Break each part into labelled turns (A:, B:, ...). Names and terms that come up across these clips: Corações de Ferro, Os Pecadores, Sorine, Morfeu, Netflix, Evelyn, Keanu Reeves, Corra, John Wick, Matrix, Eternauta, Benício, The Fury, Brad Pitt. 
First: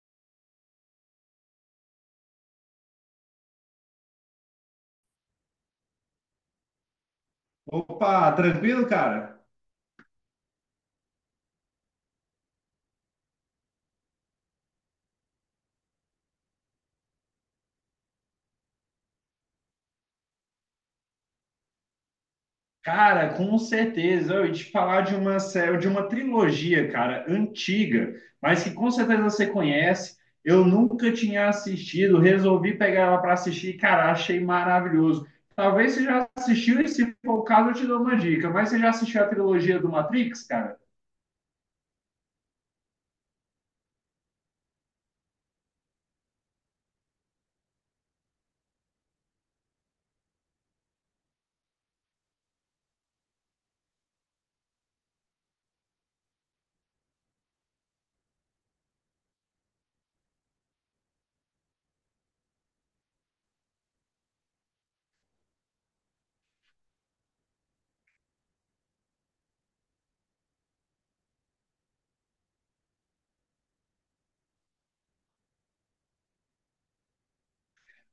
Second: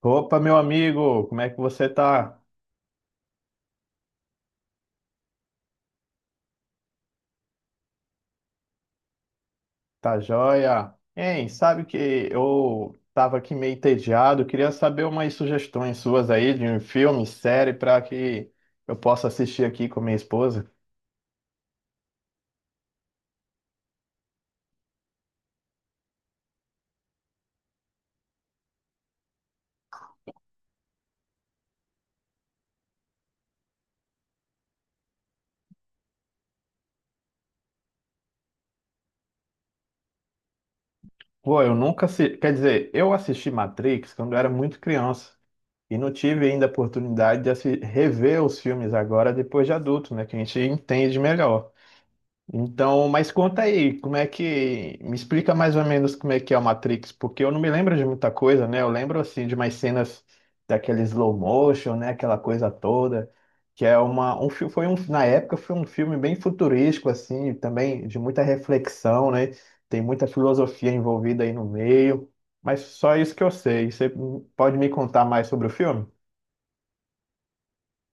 A: Opa, meu amigo, como é que você tá?
B: Opa, tranquilo, cara?
A: Tá joia? Hein, sabe que eu tava aqui meio entediado, queria saber umas sugestões suas aí de um filme, série, para que eu possa assistir aqui com minha esposa.
B: Cara, com certeza. Eu ia te falar de uma série, de uma trilogia, cara, antiga, mas que com certeza você conhece. Eu nunca tinha assistido, resolvi pegar ela para assistir, cara, achei maravilhoso. Talvez você já assistiu, e se for o caso, eu te dou uma dica. Mas você já assistiu a trilogia do Matrix, cara?
A: Pô, eu nunca assisti, quer dizer, eu assisti Matrix quando eu era muito criança e não tive ainda a oportunidade de rever os filmes agora depois de adulto, né, que a gente entende melhor. Então, mas conta aí, como é que. Me explica mais ou menos como é que é o Matrix, porque eu não me lembro de muita coisa, né? Eu lembro, assim, de umas cenas daquele slow motion, né? Aquela coisa toda, que é uma. Na época foi um filme bem futurístico, assim, também de muita reflexão, né? Tem muita filosofia envolvida aí no meio, mas só isso que eu sei. Você pode me contar mais sobre o filme?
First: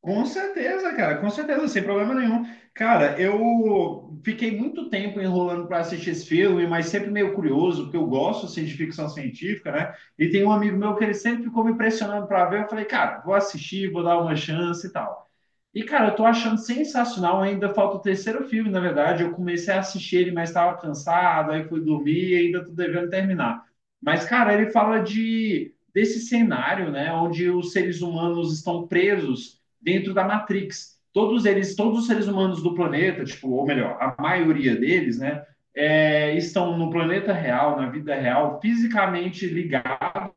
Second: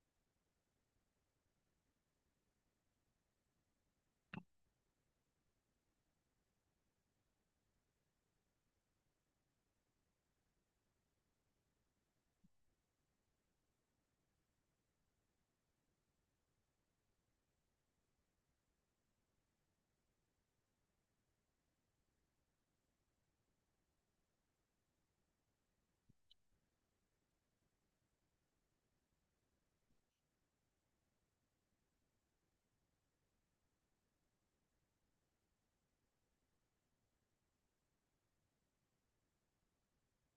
B: Com certeza, cara, com certeza, sem problema nenhum. Cara, eu fiquei muito tempo enrolando para assistir esse filme, mas sempre meio curioso, porque eu gosto assim, de ficção científica, né? E tem um amigo meu que ele sempre ficou me pressionando para ver. Eu falei, cara, vou assistir, vou dar uma chance e tal. E, cara, eu tô achando sensacional. Ainda falta o terceiro filme, na verdade. Eu comecei a assistir ele, mas estava cansado, aí fui dormir e ainda tô devendo terminar. Mas, cara, ele fala de desse cenário, né, onde os seres humanos estão presos dentro da Matrix. Todos eles, todos os seres humanos do planeta, tipo, ou melhor, a maioria deles, né, é, estão no planeta real, na vida real, fisicamente ligados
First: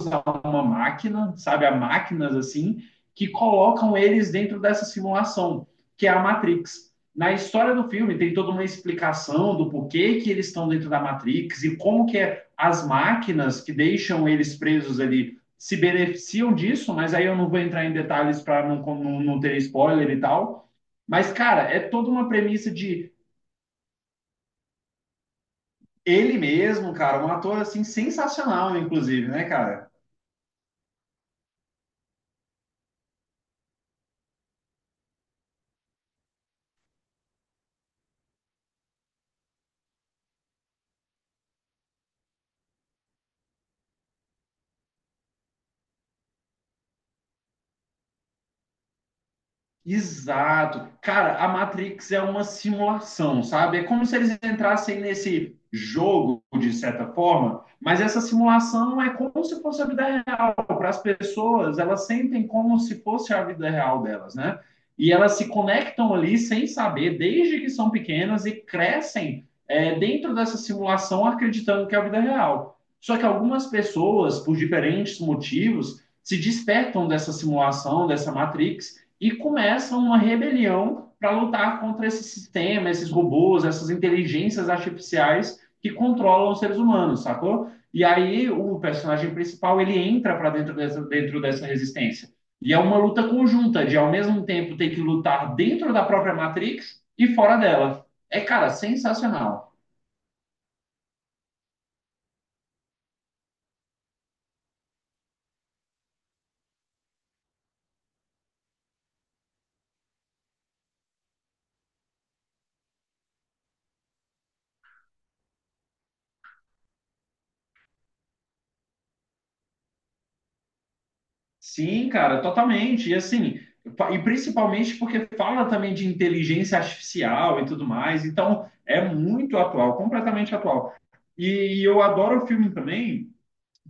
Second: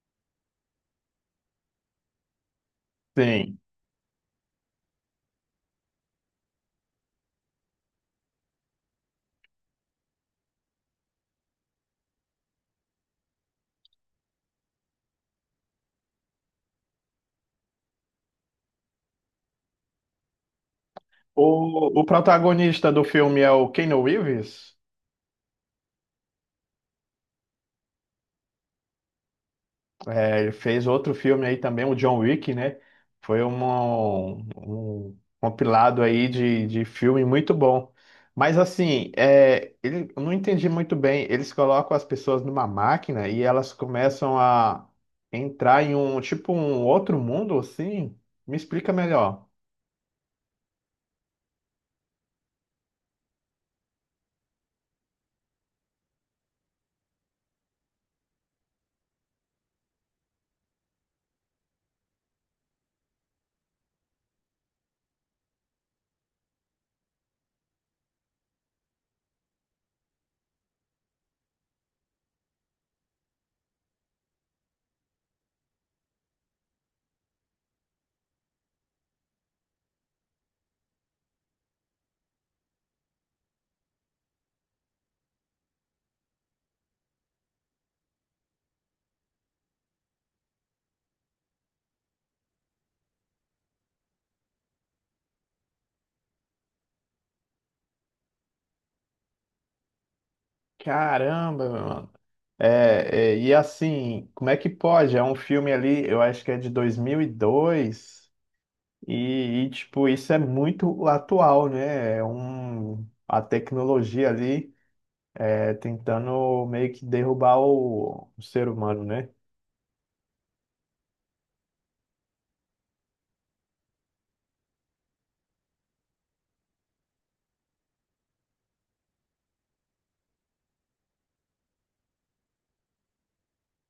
B: usar uma máquina, sabe? Há máquinas assim, que
A: Sim.
B: colocam eles dentro dessa simulação, que é a Matrix. Na história do filme tem toda uma explicação do porquê que eles estão dentro da Matrix e como que é as máquinas que deixam eles presos ali se beneficiam disso, mas aí eu não vou entrar em detalhes para não ter spoiler e tal. Mas, cara, é
A: O
B: toda uma premissa
A: protagonista do
B: de
A: filme é o Keanu Reeves?
B: ele mesmo, cara, um ator assim sensacional, inclusive, né, cara?
A: É, ele fez outro filme aí também, o John Wick, né? Foi um compilado aí de filme muito bom. Mas assim, é, ele, eu não entendi muito bem. Eles colocam as pessoas numa máquina e elas começam a entrar em um tipo um outro mundo assim. Me explica melhor.
B: Exato. Cara, a Matrix é uma simulação, sabe? É como se eles entrassem nesse jogo, de certa forma, mas essa simulação é como se fosse a vida real. Para as pessoas, elas sentem como se fosse a vida real delas, né? E elas se conectam ali sem saber, desde que são pequenas e crescem é, dentro dessa simulação, acreditando que é a vida real. Só que algumas pessoas, por diferentes motivos, se despertam dessa simulação, dessa Matrix e começam uma rebelião para lutar contra esse sistema, esses robôs, essas inteligências artificiais que controlam os seres humanos, sacou? E aí o personagem principal ele entra para dentro dessa resistência. E é uma luta conjunta de ao mesmo tempo ter que lutar dentro da própria Matrix e fora dela. É, cara, sensacional.
A: Caramba, mano. E assim, como é que pode? É um filme ali, eu acho que é de 2002. Tipo, isso é muito atual, né? É um, a tecnologia ali é tentando meio que derrubar o ser humano, né?
B: Sim, cara, totalmente. E assim, e principalmente porque fala também de inteligência artificial e tudo mais, então é muito atual, completamente atual. E eu adoro o filme também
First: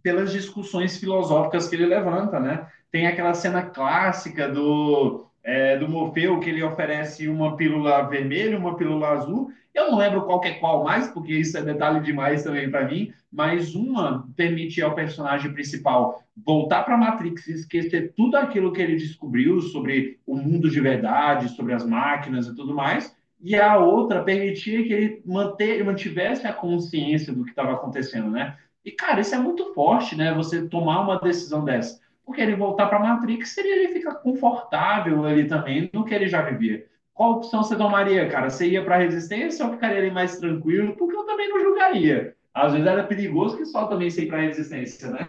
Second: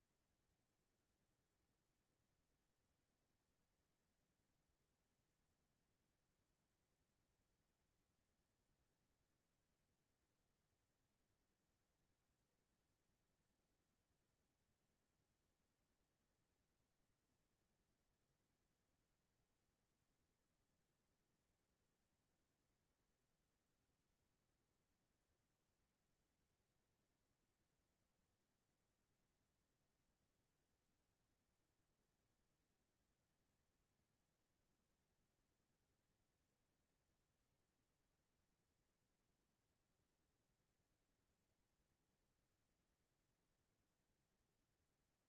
B: pelas discussões filosóficas que ele levanta, né? Tem aquela cena clássica do, é, do Morfeu que ele oferece uma pílula vermelha, uma pílula azul. Eu não lembro qual que é qual mais, porque isso é detalhe demais também para mim. Mas uma permite ao personagem principal voltar para a Matrix, e esquecer tudo aquilo que ele descobriu sobre o mundo de verdade, sobre as máquinas e tudo mais. E a outra permitia que ele manter, mantivesse a consciência do que estava acontecendo, né? E, cara, isso é muito forte, né? Você tomar uma decisão dessa. Porque ele voltar para a Matrix seria ele ficar confortável ali também no que ele já vivia. Qual opção você tomaria, cara? Você ia para a Resistência ou ficaria ali mais tranquilo? Porque eu também não julgaria. Às vezes era perigoso que só também sei para a Resistência, né?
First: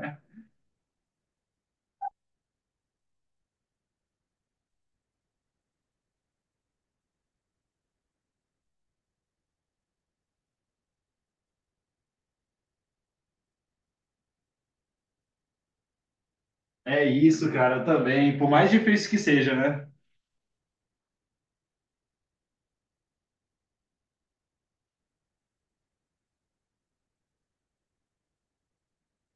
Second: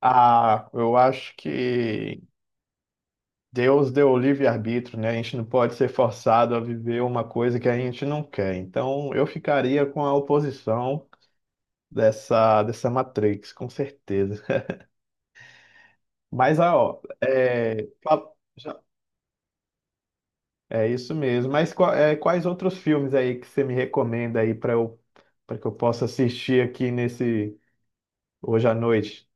A: Ah, eu acho que Deus deu o livre-arbítrio, né? A gente não pode ser forçado a viver uma coisa que a gente não quer. Então, eu ficaria com a oposição dessa Matrix, com certeza. Mas, ó,
B: É isso, cara,
A: é,
B: também. Por mais difícil que seja, né?
A: é isso mesmo. Mas é, quais outros filmes aí que você me recomenda aí para que eu possa assistir aqui nesse hoje à noite?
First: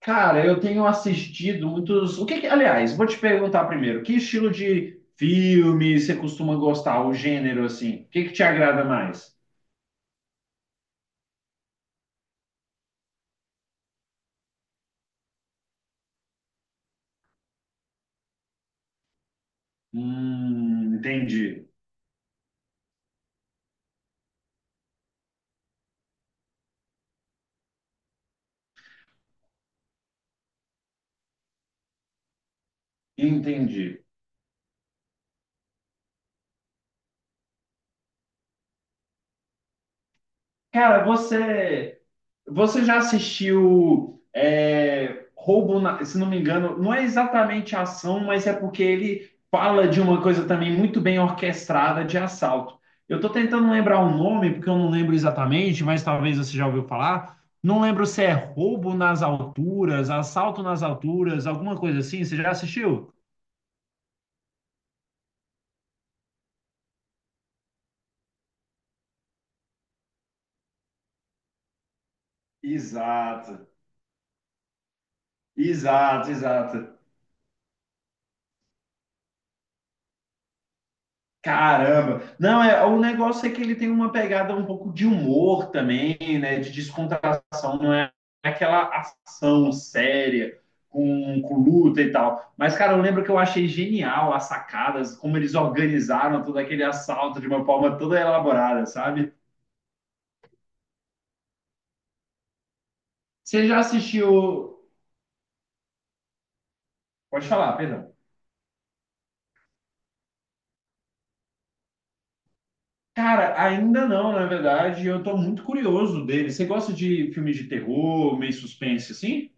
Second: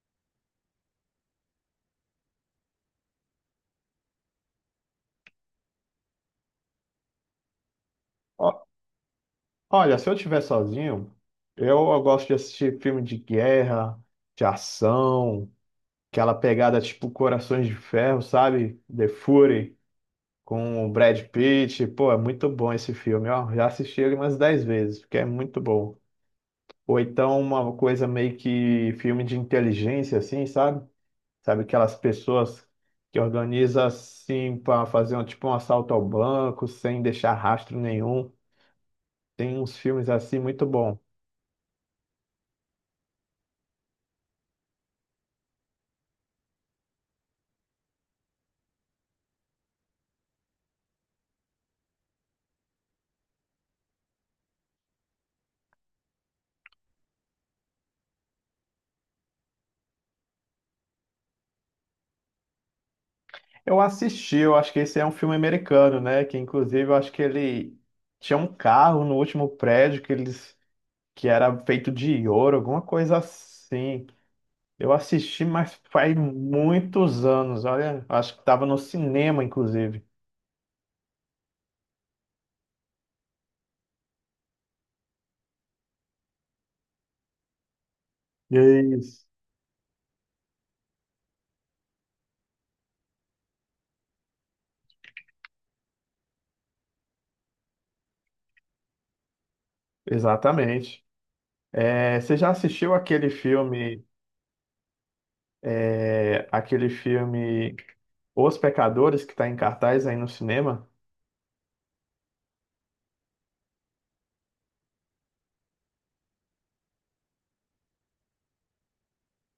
B: Cara, eu tenho assistido muitos. O que que... Aliás, vou te perguntar primeiro, que estilo de filme você costuma gostar, o gênero assim? O que que te
A: Ó,
B: agrada mais?
A: olha, se eu estiver sozinho, eu gosto de assistir filme de guerra, de ação, aquela pegada tipo Corações de Ferro, sabe? The Fury com o Brad
B: Entendi,
A: Pitt. Pô, é muito bom esse filme, ó. Já assisti ele umas 10 vezes, porque é muito bom. Ou então uma coisa meio que filme de inteligência assim, sabe? Sabe aquelas pessoas que
B: entendi.
A: organizam assim para fazer um, tipo um assalto ao banco sem deixar rastro nenhum. Tem uns filmes assim muito bom.
B: Cara, você já assistiu é, Roubo, na- se não me engano, não é exatamente ação, mas é porque ele fala de uma coisa também muito bem orquestrada de assalto. Eu tô tentando lembrar o nome, porque eu não lembro exatamente, mas talvez você já ouviu falar. Não lembro se é Roubo nas Alturas, Assalto nas Alturas, alguma coisa assim. Você já assistiu?
A: Eu assisti, eu acho que esse é um filme americano, né? Que inclusive eu acho que ele tinha um carro no último prédio que era feito de ouro, alguma coisa
B: Exato,
A: assim. Eu assisti, mas faz
B: exato, exato.
A: muitos anos. Olha, acho que estava no cinema, inclusive.
B: Caramba! Não, é, o negócio é que ele tem uma pegada um pouco de humor também, né? De descontração, não é aquela
A: Isso.
B: ação séria com luta e tal. Mas, cara, eu lembro que eu achei genial as sacadas, como eles organizaram todo aquele assalto de uma forma toda elaborada, sabe?
A: Exatamente. É, você já assistiu aquele
B: Você já
A: filme?
B: assistiu.
A: É aquele
B: Pode
A: filme
B: falar, perdão.
A: Os Pecadores, que está em cartaz aí no cinema.
B: Cara, ainda não, na verdade, eu tô muito curioso dele. Você gosta de filmes de terror, meio suspense, assim?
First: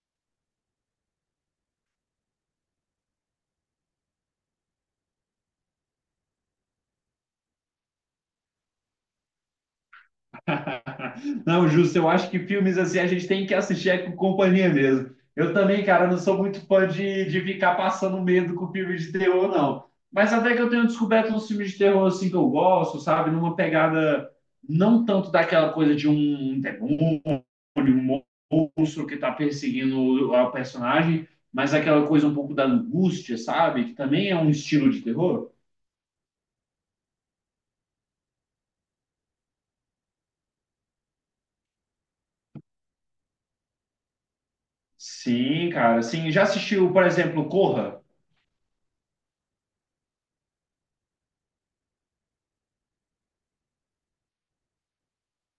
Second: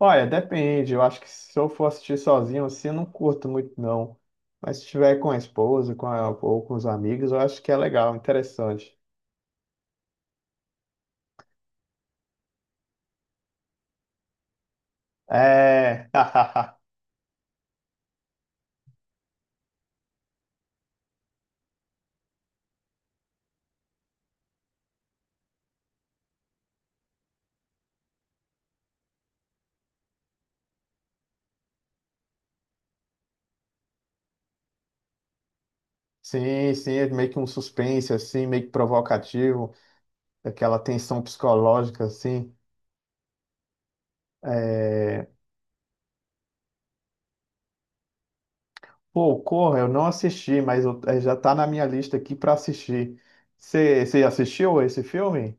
A: Olha, depende. Eu acho que se eu for assistir sozinho, assim, eu não curto muito, não. Mas se tiver com a esposa, ou com os amigos, eu acho que é legal, interessante.
B: Não, justo, eu acho que filmes assim a gente tem que assistir é com companhia mesmo. Eu também, cara,
A: É.
B: não sou muito fã de ficar passando medo com filme de terror, não. Mas até que eu tenho descoberto uns filmes de terror assim que eu gosto, sabe? Numa pegada não tanto daquela coisa de um demônio, um monstro que tá perseguindo o personagem, mas aquela coisa um pouco da angústia, sabe? Que também é um estilo de terror.
A: Sim, sim, é meio que um suspense, assim, meio que provocativo, aquela tensão psicológica, assim. É...
B: Sim, cara, sim. Já assistiu, por exemplo, Corra?
A: Pô, Corra, eu não assisti, é, já tá na minha lista aqui para assistir. Você assistiu esse filme?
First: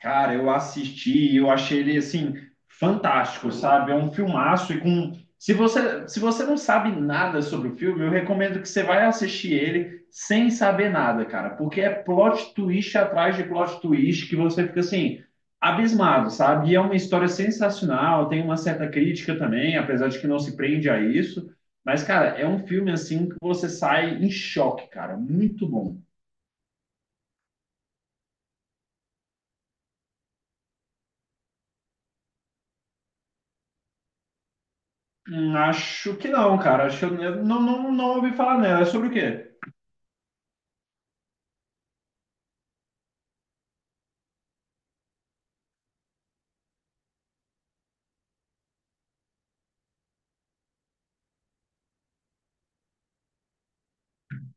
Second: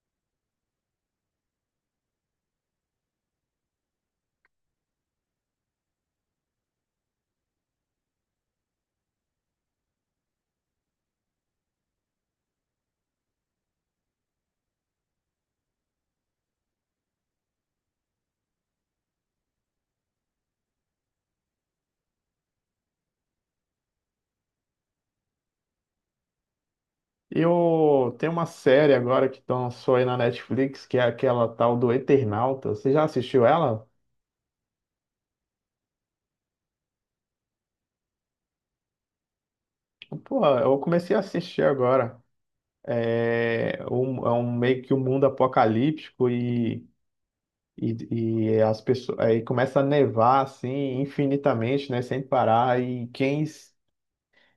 B: Cara, eu assisti e eu achei ele assim fantástico, sabe? É um filmaço e com se você não sabe nada sobre o filme, eu recomendo que você vai assistir ele sem saber nada, cara, porque é plot twist atrás de plot twist que você fica assim abismado, sabe? E é uma história sensacional, tem uma certa crítica também, apesar de que não se prende a isso, mas cara, é um filme assim que você sai em choque, cara, muito bom.
A: Eu tem uma série agora que lançou aí na Netflix, que é aquela tal do Eternauta. Você já assistiu ela?
B: Acho que não, cara. Acho que eu não, não ouvi falar nela. É sobre o quê?
A: Pô, eu comecei a assistir agora. É um meio que um mundo apocalíptico e, e as pessoas aí começa a nevar assim infinitamente, né, sem parar. E quem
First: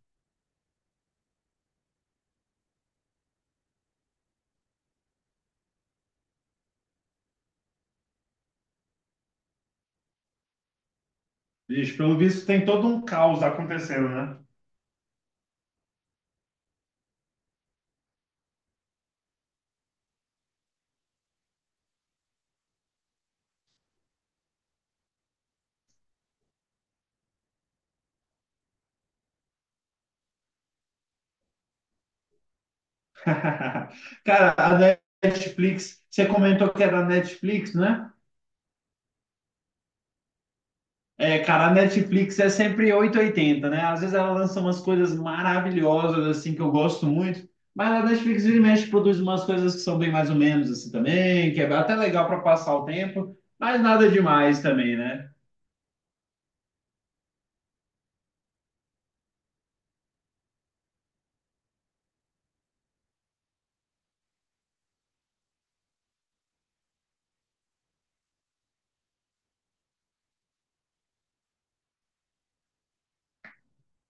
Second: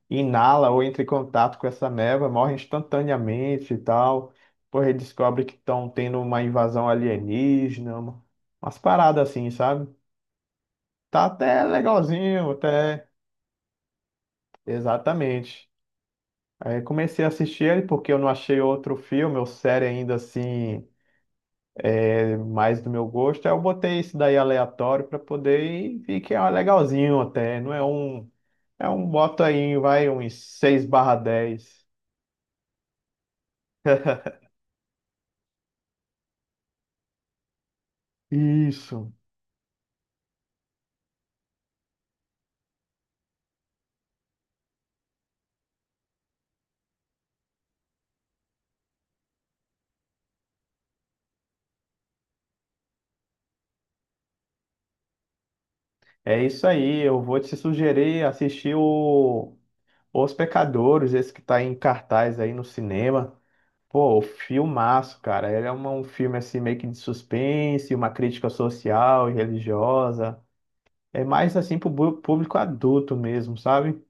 A: inala ou entra em contato com essa neva morre instantaneamente e tal. Porra, aí descobre que estão tendo uma invasão alienígena, umas paradas assim, sabe? Tá até
B: Vixe, pelo visto
A: legalzinho,
B: tem todo um
A: até.
B: caos acontecendo, né?
A: Exatamente. Aí comecei a assistir ele porque eu não achei outro filme ou série ainda assim mais do meu gosto. Aí eu botei esse daí aleatório para poder e vi que é um legalzinho até. Não é um. É um bota aí, vai, uns 6/10
B: Cara, a Netflix, você comentou que é da Netflix, né?
A: Isso.
B: É, cara, a Netflix é sempre oito e oitenta, né? Às vezes ela lança umas coisas maravilhosas, assim, que eu gosto muito. Mas a Netflix vira e mexe produz umas coisas que são bem mais ou menos, assim, também, que é até legal para passar o tempo, mas nada demais também, né?
A: É isso aí. Eu vou te sugerir assistir o Os Pecadores, esse que tá em cartaz aí no cinema. Pô, o filmaço, cara. Ele é um filme assim meio que de suspense, uma crítica social e religiosa. É mais assim público adulto mesmo, sabe?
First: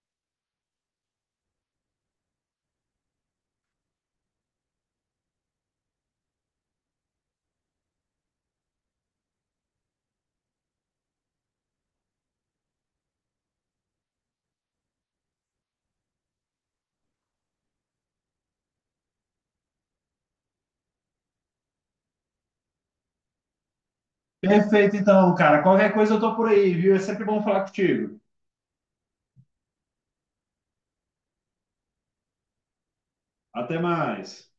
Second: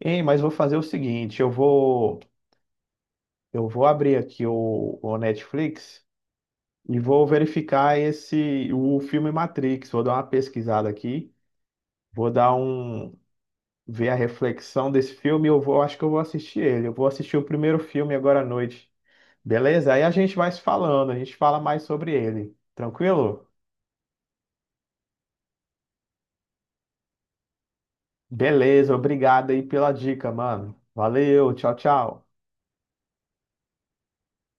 A: Ei, mas vou fazer o seguinte, eu vou abrir aqui o Netflix e vou verificar esse o filme Matrix. Vou dar uma pesquisada aqui, vou dar um ver a reflexão desse filme, e eu vou acho que eu vou assistir ele. Eu vou assistir o primeiro filme agora à noite. Beleza? Aí a gente vai se falando, a gente fala mais sobre ele. Tranquilo?
B: Perfeito, então, cara. Qualquer coisa eu tô por aí, viu? É sempre bom falar contigo.
A: Beleza, obrigado aí pela dica, mano. Valeu, tchau, tchau.
B: Até mais.